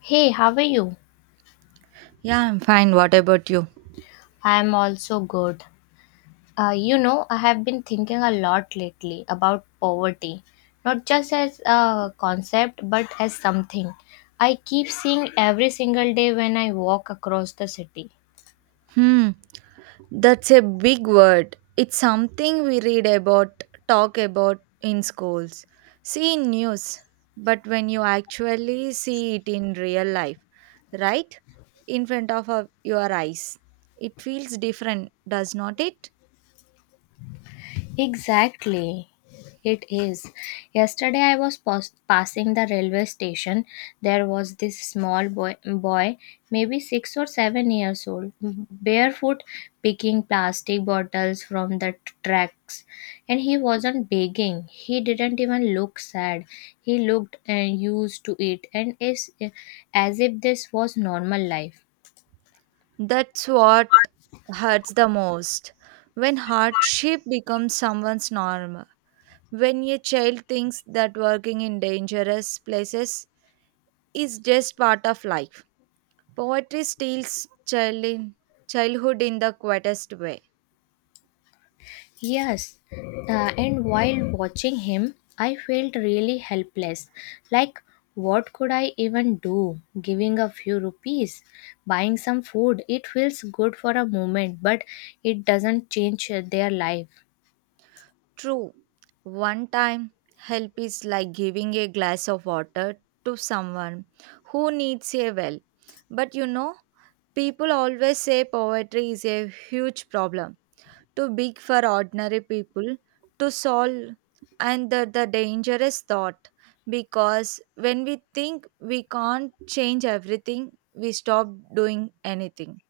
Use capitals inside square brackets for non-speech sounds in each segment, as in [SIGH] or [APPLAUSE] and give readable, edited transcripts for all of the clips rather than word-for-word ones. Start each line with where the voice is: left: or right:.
left: Hey, how are you?
right: Yeah, I'm fine. What about you?
left: I am also good. I have been thinking a lot lately about poverty, not just as a concept, but as something I keep seeing every single day when I walk across the city.
right: Hmm, that's a big word. It's something we read about, talk about in schools, see in news, but when you actually see it in real life, right? In front of your eyes, it feels different, does not it?
left: Exactly. It is. Yesterday I was passing the railway station. There was this small boy, maybe 6 or 7 years old, barefoot picking plastic bottles from the tracks. And he wasn't begging. He didn't even look sad. He looked and used to it and is as if this was normal life.
right: That's what hurts the most. When hardship becomes someone's norm, when a child thinks that working in dangerous places is just part of life. Poetry steals child- childhood in the quietest way.
left: Yes, and while watching him, I felt really helpless. Like, what could I even do? Giving a few rupees, buying some food, it feels good for a moment, but it doesn't change their life.
right: True, one time help is like giving a glass of water to someone who needs a well. But you know, people always say poetry is a huge problem too big for ordinary people to solve, and the dangerous thought, because when we think we can't change everything, we stop doing anything.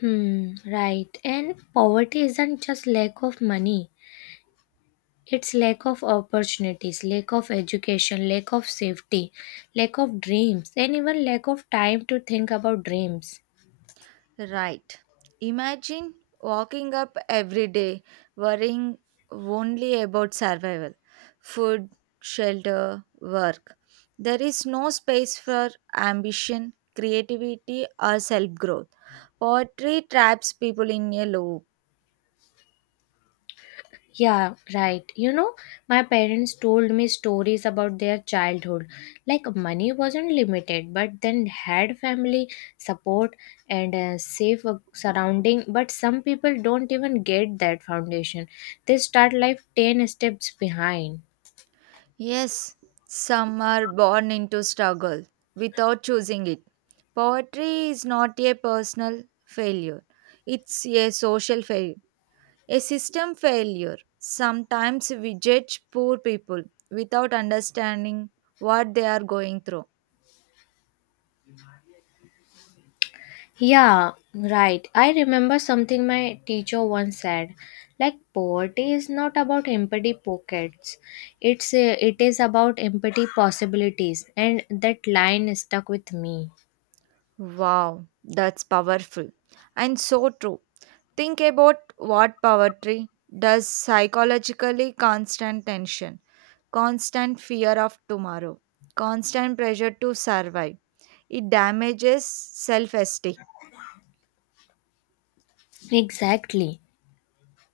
left: Hmm, right. And poverty isn't just lack of money, it's lack of opportunities, lack of education, lack of safety, lack of dreams, and even lack of time to think about dreams.
right: Right, imagine walking up every day worrying only about survival, food, shelter, work. There is no space for ambition, creativity, or self growth. Poetry traps people in a loop.
left: Yeah, right. My parents told me stories about their childhood. Like money wasn't limited, but then had family support and a safe surrounding. But some people don't even get that foundation. They start life 10 steps behind.
right: Yes, some are born into struggle without choosing it. Poetry is not a personal failure, it's a social failure, a system failure. Sometimes we judge poor people without understanding what they are going through.
left: Yeah, right. I remember something my teacher once said. Like poverty is not about empty pockets. It is about empty possibilities, and that line stuck with me.
right: Wow, that's powerful and so true. Think about what poetry does psychologically: constant tension, constant fear of tomorrow, constant pressure to survive. It damages self esteem,
left: Exactly.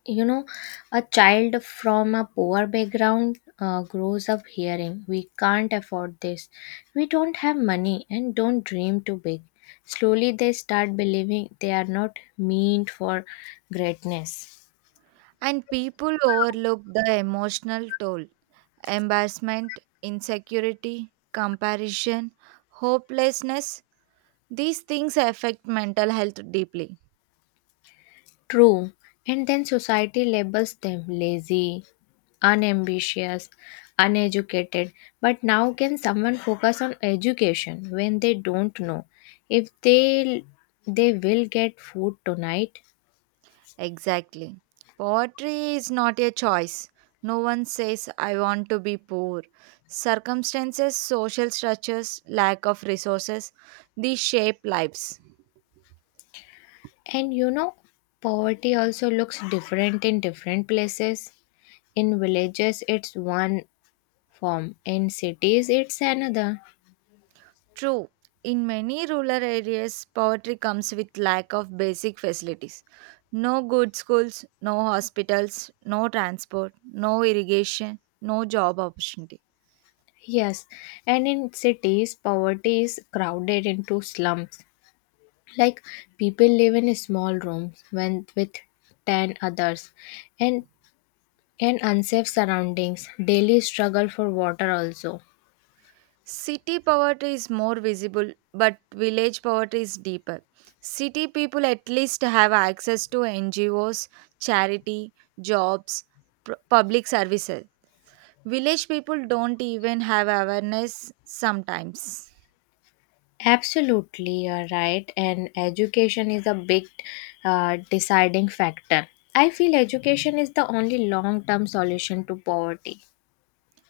left: You know, a child from a poor background grows up hearing, we can't afford this. We don't have money and don't dream too big. Slowly they start believing they are not meant for greatness.
right: and people overlook the emotional toll: embarrassment, insecurity, comparison, hopelessness. These things affect mental health deeply.
left: True, and then society labels them lazy, unambitious, uneducated. But now, can someone focus on education when they don't know if they will get food tonight?
right: Exactly. Poverty is not a choice. No one says, I want to be poor. Circumstances, social structures, lack of resources, these shape lives.
left: And poverty also looks different in different places. In villages, it's one form. In cities, it's another.
right: True. In many rural areas, poverty comes with lack of basic facilities. No good schools, no hospitals, no transport, no irrigation, no job opportunity.
left: Yes, and in cities, poverty is crowded into slums, like people live in small rooms when with 10 others and and unsafe surroundings, daily struggle for water also.
right: City poverty is more visible, but village poverty is deeper. City people at least have access to NGOs, charity, jobs, public services. Village people don't even have awareness sometimes.
left: Absolutely, you're right. And education is a big deciding factor. I feel education is the only long term solution to poverty.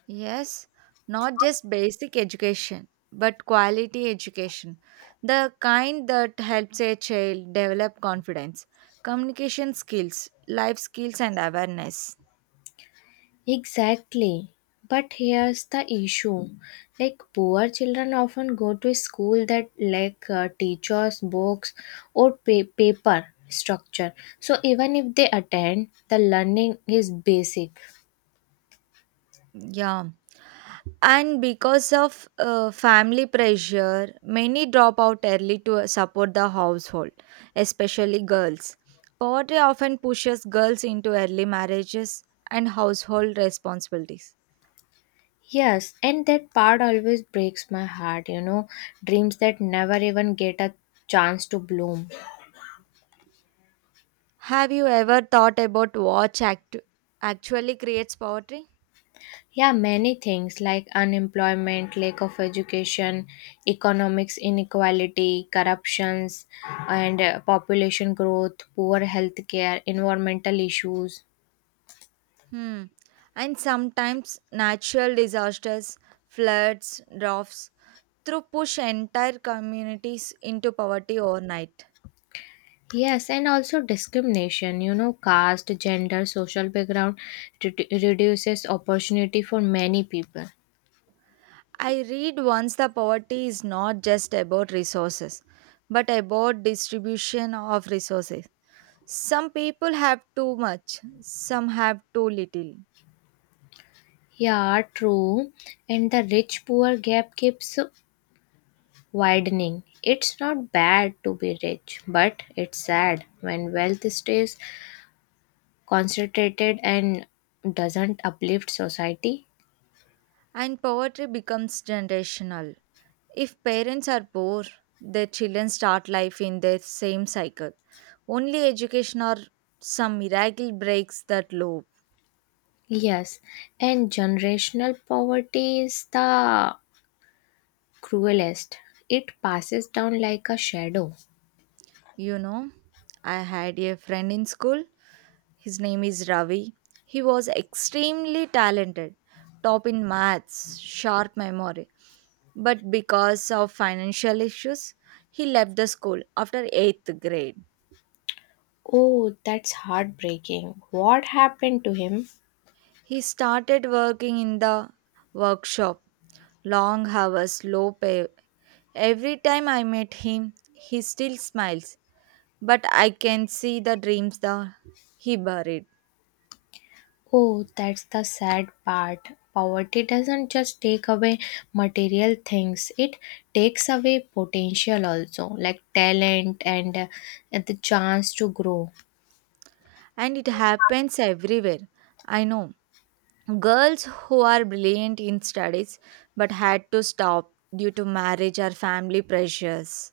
right: Yes, not just basic education, but quality education. The kind that helps a child develop confidence, communication skills, life skills, and awareness.
left: Exactly. But here's the issue. Like poor children often go to school that lack teachers, books or paper structure. So even if they attend, the learning is basic.
right: Yeah. And because of family pressure, many drop out early to support the household, especially girls. Poverty often pushes girls into early marriages and household responsibilities.
left: Yes, and that part always breaks my heart. Dreams that never even get a chance to bloom.
right: Have you ever thought about what actually creates poverty?
left: Yeah, many things like unemployment, lack of education, economics inequality, corruptions, and population growth, poor healthcare, environmental issues.
right: Hmm. And sometimes natural disasters, floods, droughts, through push entire communities into poverty overnight.
left: Yes, and also discrimination, caste, gender, social background reduces opportunity for many people.
right: I read once the poverty is not just about resources, but about distribution of resources. Some people have too much, some have too little,
left: Yeah, true. And the rich poor gap keeps widening. It's not bad to be rich, but it's sad when wealth stays concentrated and doesn't uplift society.
right: and poverty becomes generational. If parents are poor, their children start life in their same cycle. Only education or some miracle breaks that loop.
left: Yes, and generational poverty is the cruelest. It passes down like a shadow.
right: You know, I had a friend in school. His name is Ravi. He was extremely talented, top in maths, sharp memory. But because of financial issues, he left the school after 8th grade.
left: Oh, that's heartbreaking. What happened to him?
right: He started working in the workshop, long hours, low pay. Every time I meet him, he still smiles, but I can see the dreams that he buried.
left: Oh, that's the sad part. Poverty doesn't just take away material things, it takes away potential also, like talent and the chance to grow.
right: And it happens everywhere. I know. Girls who are brilliant in studies but had to stop due to marriage or family pressures.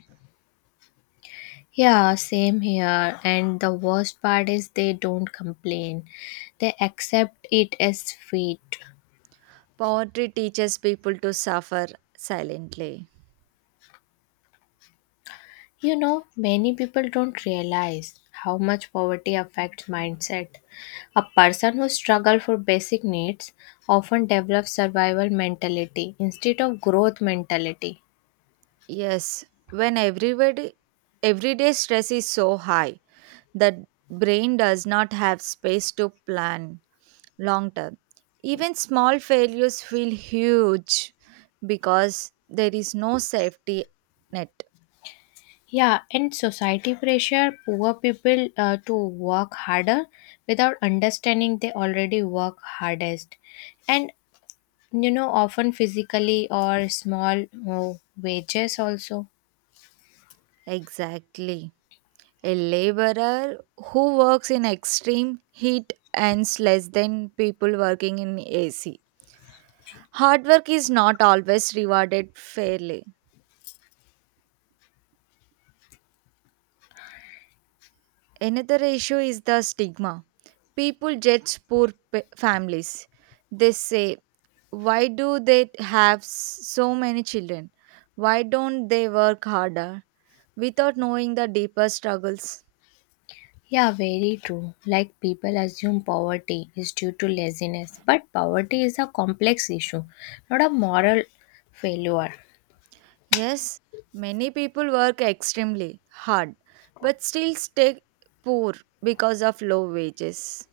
left: Yeah, same here. And the worst part is they don't complain. They accept it as fate.
right: Poetry teaches people to suffer silently.
left: Many people don't realize how much poverty affects mindset. A person who struggles for basic needs often develops survival mentality instead of growth mentality.
right: Yes, when everybody everyday stress is so high that brain does not have space to plan long term. Even small failures feel huge because there is no safety net.
left: Yeah, and society pressure poor people to work harder without understanding they already work hardest, and often physically or small wages also.
right: Exactly. A laborer who works in extreme heat earns less than people working in AC. Hard work is not always rewarded fairly. Another issue is the stigma. People judge poor families. They say, why do they have so many children? Why don't they work harder without knowing the deeper struggles?
left: Yeah, very true. Like people assume poverty is due to laziness, but poverty is a complex issue, not a moral failure.
right: Yes, many people work extremely hard but still stay poor because of low wages.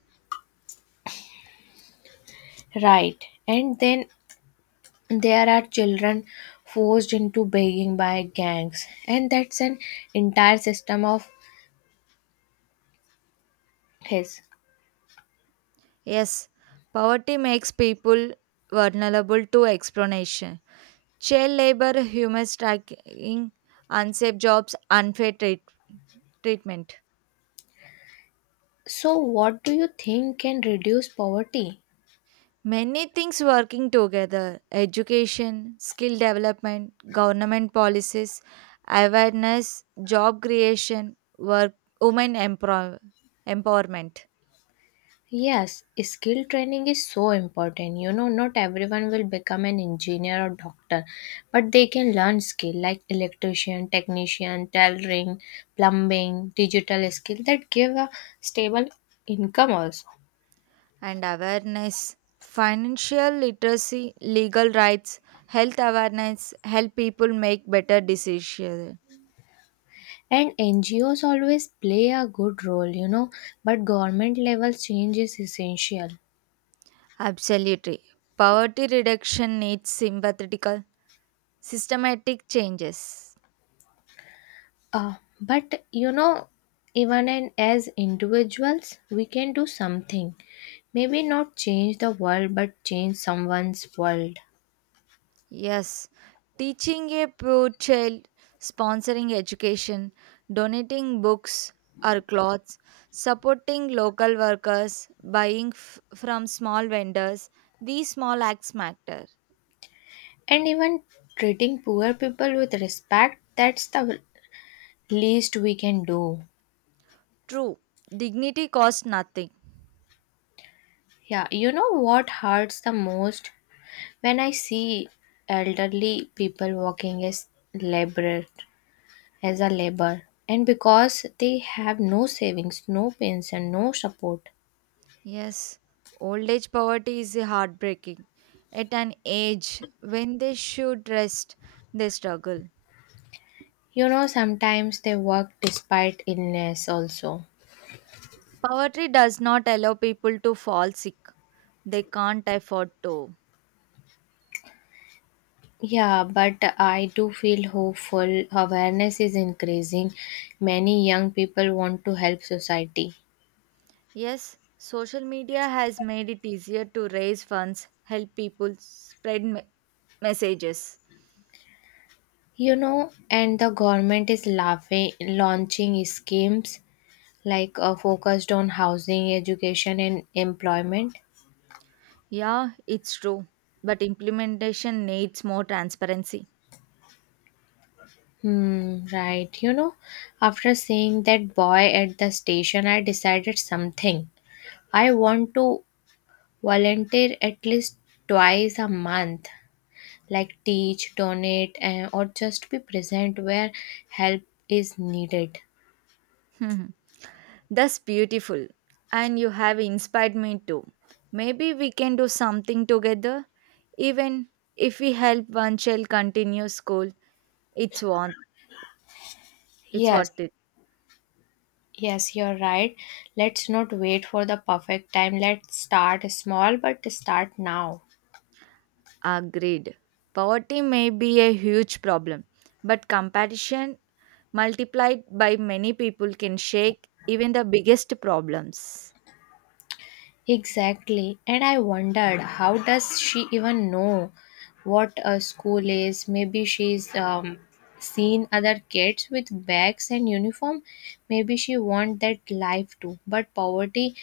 left: Right. And then there are children forced into begging by gangs, and that's an entire system of his.
right: Yes, poverty makes people vulnerable to exploitation. Child labor, human trafficking, unsafe jobs, unfair treatment.
left: So what do you think can reduce poverty?
right: Many things working together: education, skill development, government policies, awareness, job creation, work, women empowerment,
left: Yes, skill training is so important. Not everyone will become an engineer or doctor, but they can learn skill like electrician, technician, tailoring, plumbing, digital skill that give a stable income also.
right: and awareness. Financial literacy, legal rights, health awareness help people make better decisions.
left: And NGOs always play a good role, but government level change is essential.
right: Absolutely. Poverty reduction needs sympathetical, systematic changes.
left: Uh, but even and as individuals, we can do something. Maybe not change the world, but change someone's world.
right: Yes, teaching a poor child, sponsoring education, donating books or clothes, supporting local workers, buying from small vendors, these small acts matter.
left: And even treating poor people with respect, that's the least we can do.
right: True, dignity costs nothing.
left: Yeah, you know what hurts the most when I see elderly people working as laborer, as a labor, and because they have no savings, no pension, no support.
right: Yes, old age poverty is heartbreaking. At an age when they should rest, they struggle.
left: Sometimes they work despite illness also.
right: Poverty does not allow people to fall sick. They can't afford to.
left: Yeah, but I do feel hopeful. Awareness is increasing. Many young people want to help society.
right: Yes, social media has made it easier to raise funds, help people, spread messages.
left: And the government is launching schemes like focused on housing, education, and employment.
right: Yeah, it's true, but implementation needs more transparency.
left: Hmm, right. After seeing that boy at the station, I decided something. I want to Volunteer at least twice a month, like teach, donate, and, or just be present where help is needed.
right: [LAUGHS] That's beautiful, and you have inspired me too. Maybe we can do something together, even if we help one child continue school. It's what it's
left: Yes,
right: worth it.
left: yes, you're right. Let's not wait for the perfect time. Let's start small, but start now.
right: Agreed. Poverty may be a huge problem, but compassion multiplied by many people can shake even the biggest problems.
left: Exactly. And I wondered, how does she even know what a school is? Maybe she's seen other kids with bags and uniform. Maybe she want that life too. But poverty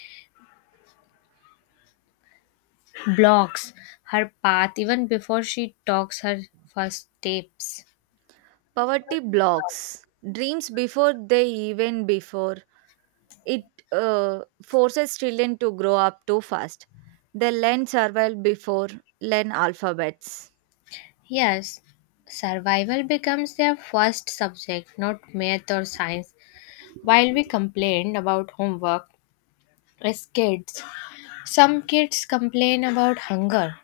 left: blocks her path even before she talks her first steps.
right: Poverty blocks dreams before they even before it forces children to grow up too fast. They learn survival before learn alphabets.
left: Yes, survival becomes their first subject, not math or science. While we complained about homework as kids, some kids complain about hunger.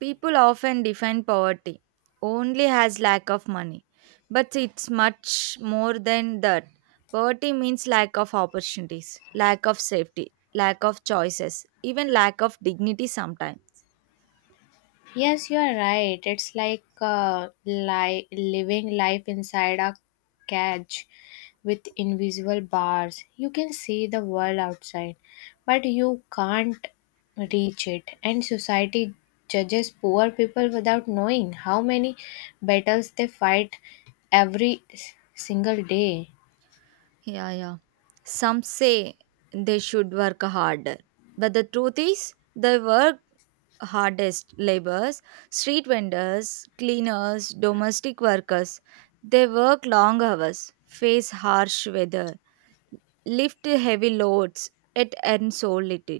right: People often define poverty only as lack of money, but it's much more than that. Poverty means lack of opportunities, lack of safety, lack of choices, even lack of dignity sometimes.
left: Yes, you are right. It's like living life inside a cage with invisible bars. You can see the world outside, but you can't reach it. And society judges poor people without knowing how many battles they fight every single day.
right: Yeah, yeah. Some say they should work harder, but the truth is they work hardest: laborers, street vendors, cleaners, domestic workers. They work long hours, face harsh weather, lift heavy loads, it earns so little.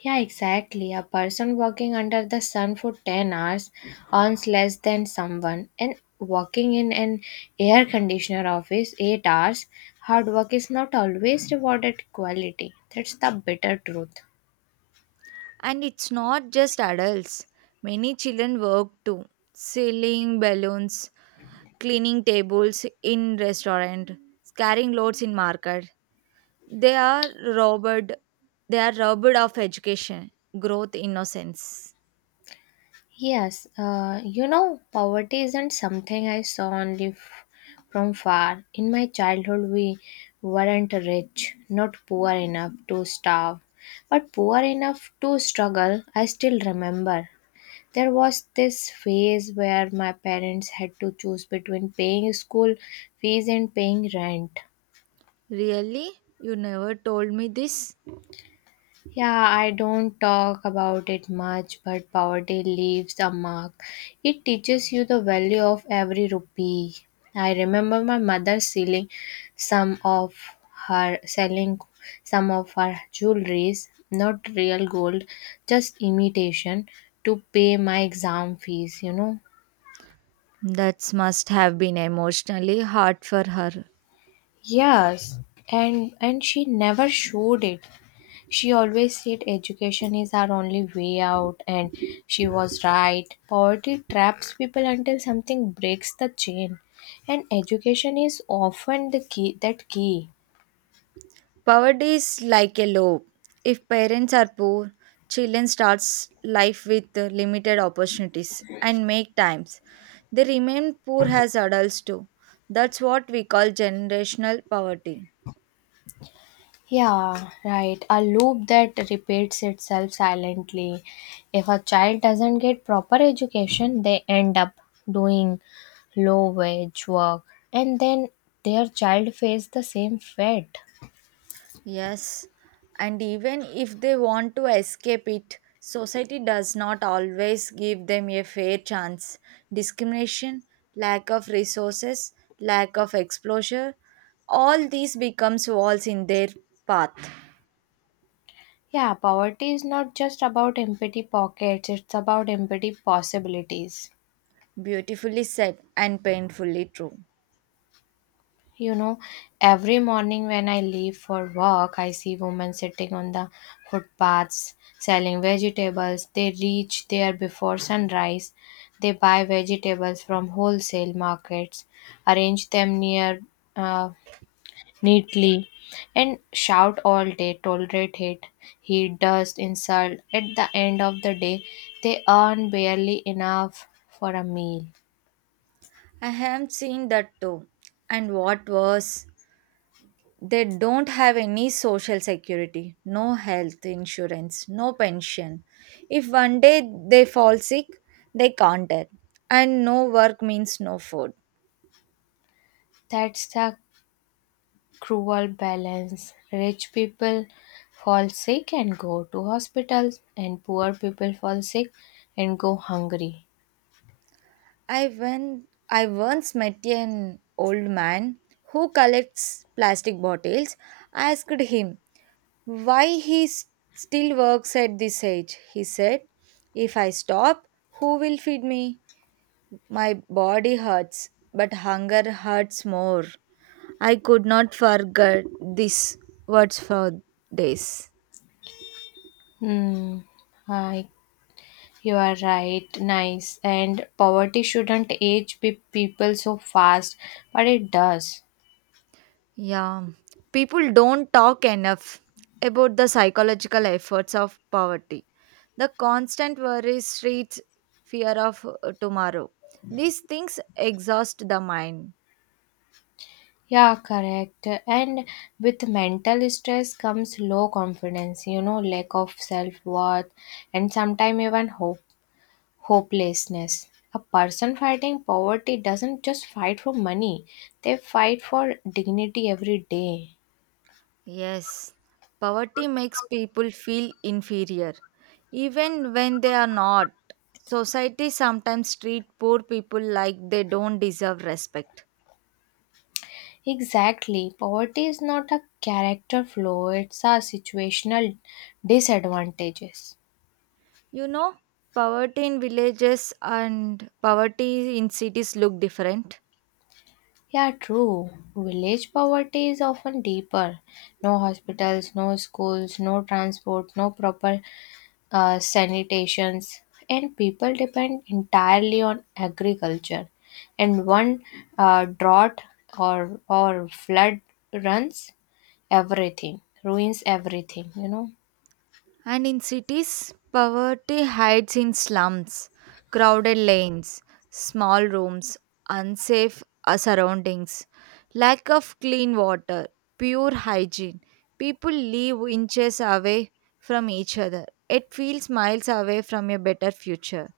left: Yeah, exactly. A person working under the sun for 10 hours earns less than someone and working in an air conditioner office 8 hours. Hard work is not always rewarded equality. That's the bitter truth.
right: And it's not just adults, many children work too, selling balloons, cleaning tables in restaurant, carrying loads in market. They are robbed, they are robbed of education, growth, innocence.
left: Yes, poverty isn't something I saw only from far. In my childhood, we weren't rich, not poor enough to starve, but poor enough to struggle. I still remember there was this phase where my parents had to choose between paying school fees and paying rent.
right: Really? You never told me this.
left: Yeah, I don't talk about it much, but poverty leaves a mark. It teaches you the value of every rupee. I remember my mother some of selling some of her jewelries, not real gold, just imitation, to pay my exam fees.
right: That must have been emotionally hard for her.
left: Yes, and she never showed it. She always said education is our only way out, and she was right. Poverty traps people until something breaks the chain, and education is often the key that key.
right: Poverty is like a low. If parents are poor, children starts life with limited opportunities and make times. They remain poor as adults too. That's what we call generational poverty.
left: Yeah, right. A loop that repeats itself silently. If a child doesn't get proper education, they end up doing low wage work, and then their child faces the same fate.
right: Yes, and even if they want to escape it, society does not always give them a fair chance. Discrimination, lack of resources, lack of exposure, all these becomes walls in their path.
left: Yeah, poverty is not just about empty pockets, it's about empty possibilities.
right: Beautifully said and painfully true.
left: You know, every morning when I leave for work, I see women sitting on the footpaths selling vegetables. They reach there before sunrise. They buy vegetables from wholesale markets, arrange them near uh, neatly, and shout all day, tolerate hate, heat, dust, insult. At the end of the day, they earn barely enough for a meal.
right: I have seen that too. And what worse, they don't have any social security, no health insurance, no pension. If one day they fall sick, they can't help. And no work means no food.
left: That's the cruel balance. Rich people fall sick and go to hospitals, and poor people fall sick and go hungry.
right: I once met an old man who collects plastic bottles. I asked him why he still works at this age. He said, if I stop, who will feed me? My body hurts, but hunger hurts more. I could not forget these words for days.
left: Hmm, I, you are right. Nice. And poverty shouldn't age people so fast, but it does.
right: Yeah, people don't talk enough about the psychological efforts of poverty. The constant worry, streets, fear of tomorrow. These things exhaust the mind.
left: Yeah, correct. And with mental stress comes low confidence, lack of self worth, and sometimes even hopelessness. A person fighting poverty doesn't just fight for money, they fight for dignity every day.
right: Yes, poverty makes people feel inferior, even when they are not. Society sometimes treat poor people like they don't deserve respect.
left: Exactly. Poverty is not a character flaw, it's a situational disadvantages.
right: You know, poverty in villages and poverty in cities look different.
left: Yeah, true. Village poverty is often deeper. No hospitals, no schools, no transport, no proper sanitations, and people depend entirely on agriculture. And one drought or flood runs ruins everything. You know.
right: And in cities, poverty hides in slums, crowded lanes, small rooms, unsafe surroundings, lack of clean water, pure hygiene. People live inches away from each other. It feels miles away from a better future.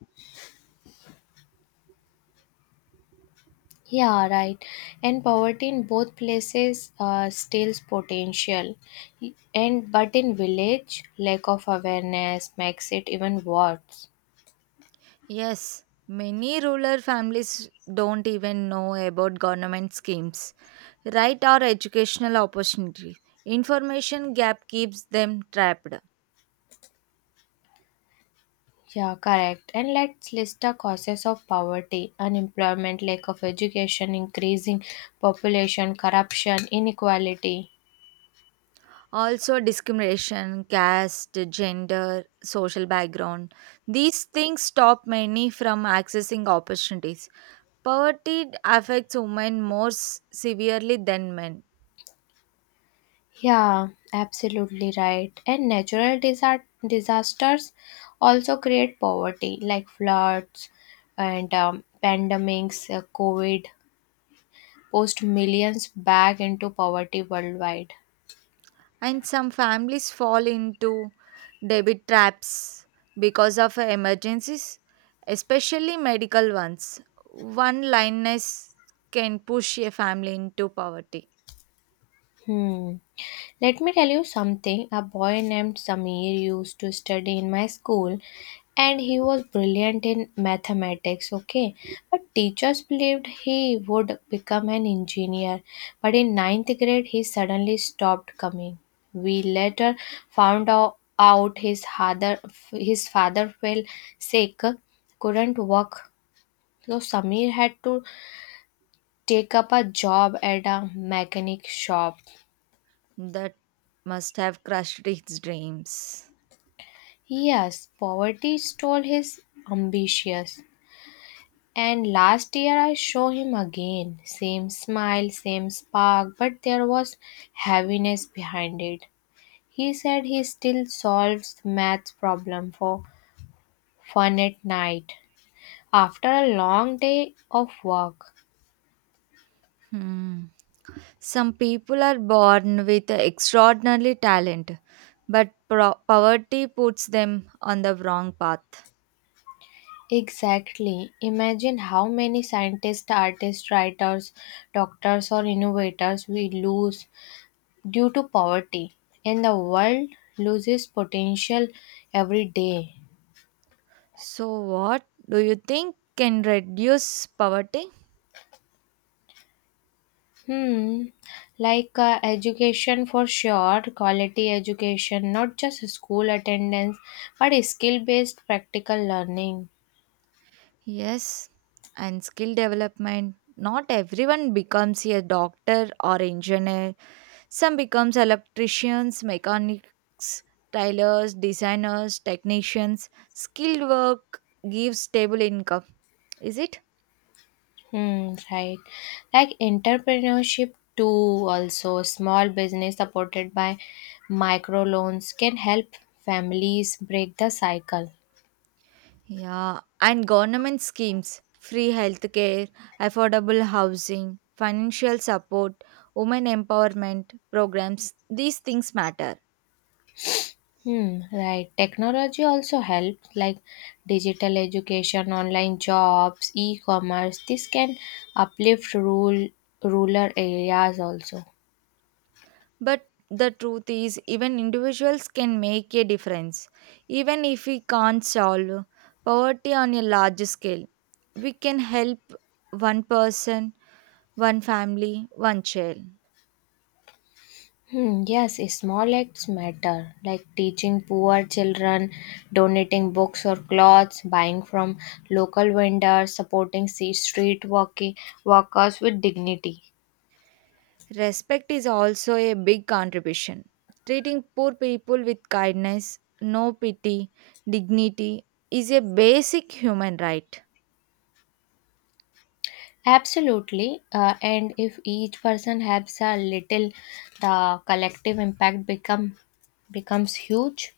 left: Yeah, right. And poverty in both places steals potential. And but in village, lack of awareness makes it even worse.
right: Yes, many rural families don't even know about government schemes, right, or educational opportunities. Information gap keeps them trapped.
left: Yeah, correct. And let's list the causes of poverty: unemployment, lack of education, increasing population, corruption, inequality.
right: Also, discrimination, caste, gender, social background, these things stop many from accessing opportunities. Poverty affects women more severely than men,
left: Yeah, absolutely right. And natural disasters also create poverty, like floods and pandemics, COVID, post millions back into poverty worldwide.
right: and some families fall into debit traps because of emergencies, especially medical ones. One lioness can push a family into poverty.
left: Hmm. Let me tell you something. A boy named Samir used to study in my school, and he was brilliant in mathematics, okay? But teachers believed he would become an engineer. But in ninth grade, he suddenly stopped coming. We later found out his father fell sick, couldn't work. So Samir had to take up a job at a mechanic shop.
right: That must have crushed its dreams.
left: Yes, poverty stole his ambitions. And last year I saw him again. Same smile, same spark, but there was heaviness behind it. He said he still solves math problem for fun at night after a long day of work.
right: Hmm. Some people are born with extraordinary talent, but poverty puts them on the wrong path.
left: Exactly. Imagine how many scientists, artists, writers, doctors, or innovators we lose due to poverty, and the world loses potential every day.
right: So, what do you think can reduce poverty?
left: Hmm, like education for sure, quality education, not just school attendance, but skill based practical learning.
right: Yes, and skill development. Not everyone becomes a doctor or engineer. Some becomes electricians, mechanics, tailors, designers, technicians. Skilled work gives stable income. Is it?
left: Hmm, right. Like entrepreneurship too, also small business supported by microloans can help families break the cycle.
right: Yeah, and government schemes, free healthcare, affordable housing, financial support, women empowerment programs, these things matter.
left: Hmm, right. Technology also helps, like digital education, online jobs, e-commerce. This can uplift rural areas also.
right: But the truth is, even individuals can make a difference. Even if we can't solve poverty on a large scale, we can help one person, one family, one child.
left: Hmm, yes, small acts matter, like teaching poor children, donating books or clothes, buying from local vendors, supporting street working workers with dignity.
right: Respect is also a big contribution. Treating poor people with kindness, no pity, dignity is a basic human right.
left: Absolutely. And if each person helps a little, the collective impact becomes huge.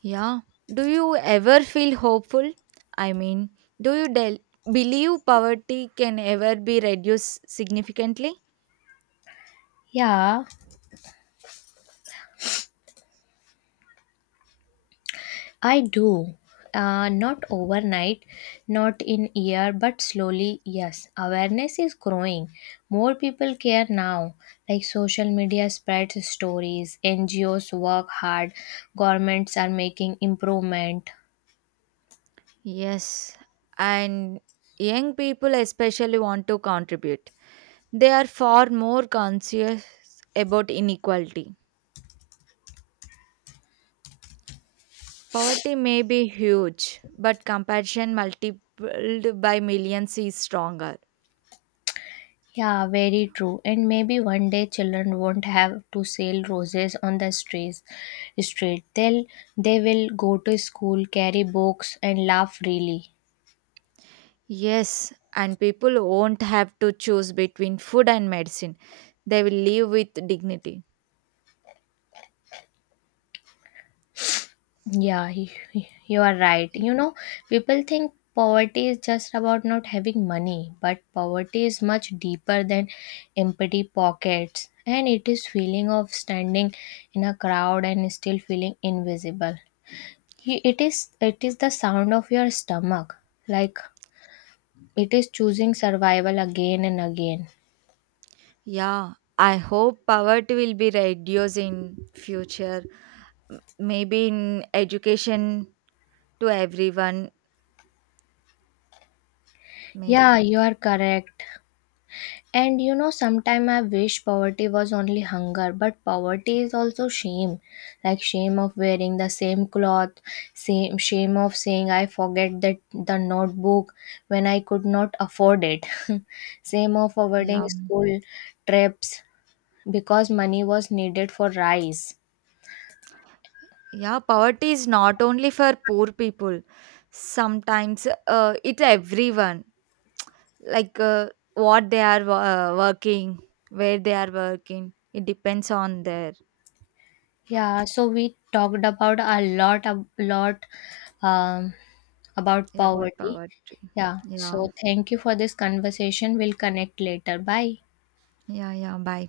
right: Yeah. Do you ever feel hopeful? I mean, do you believe poverty can ever be reduced significantly?
left: Yeah, I do. Not overnight, not in year, but slowly, yes. Awareness is growing. More people care now. Like social media spreads stories, NGOs work hard, governments are making improvement.
right: Yes. And young people especially want to contribute. They are far more conscious about inequality. Poverty may be huge, but compassion multiplied by millions is stronger.
left: Yeah, very true. And maybe one day children won't have to sell roses on the streets. Street. They'll, they will go to school, carry books, and laugh freely.
right: Yes, and people won't have to choose between food and medicine. They will live with dignity.
left: Yeah, you are right. People think poverty is just about not having money, but poverty is much deeper than empty pockets. And it is feeling of standing in a crowd and still feeling invisible. It is the sound of your stomach, like it is choosing survival again and again.
right: Yeah, I hope poverty will be reduced in future. Maybe in education to everyone, maybe.
left: Yeah, you are correct. And sometime I wish poverty was only hunger, but poverty is also shame. Like shame of wearing the same cloth, same shame of saying I forget that the notebook when I could not afford it. [LAUGHS] Shame of avoiding
right: Yeah. Mm.
left: school trips because money was needed for rice.
right: Yeah, poverty is not only for poor people. Sometimes it's everyone. Like what they are working, where they are working. It depends on their
left: Yeah, so we talked about a lot um about
right: about
left: poverty.
right: poverty.
left: Yeah.
right: Yeah.
left: So thank you for this conversation. We'll connect later. Bye.
right: Yeah, yeah. Bye.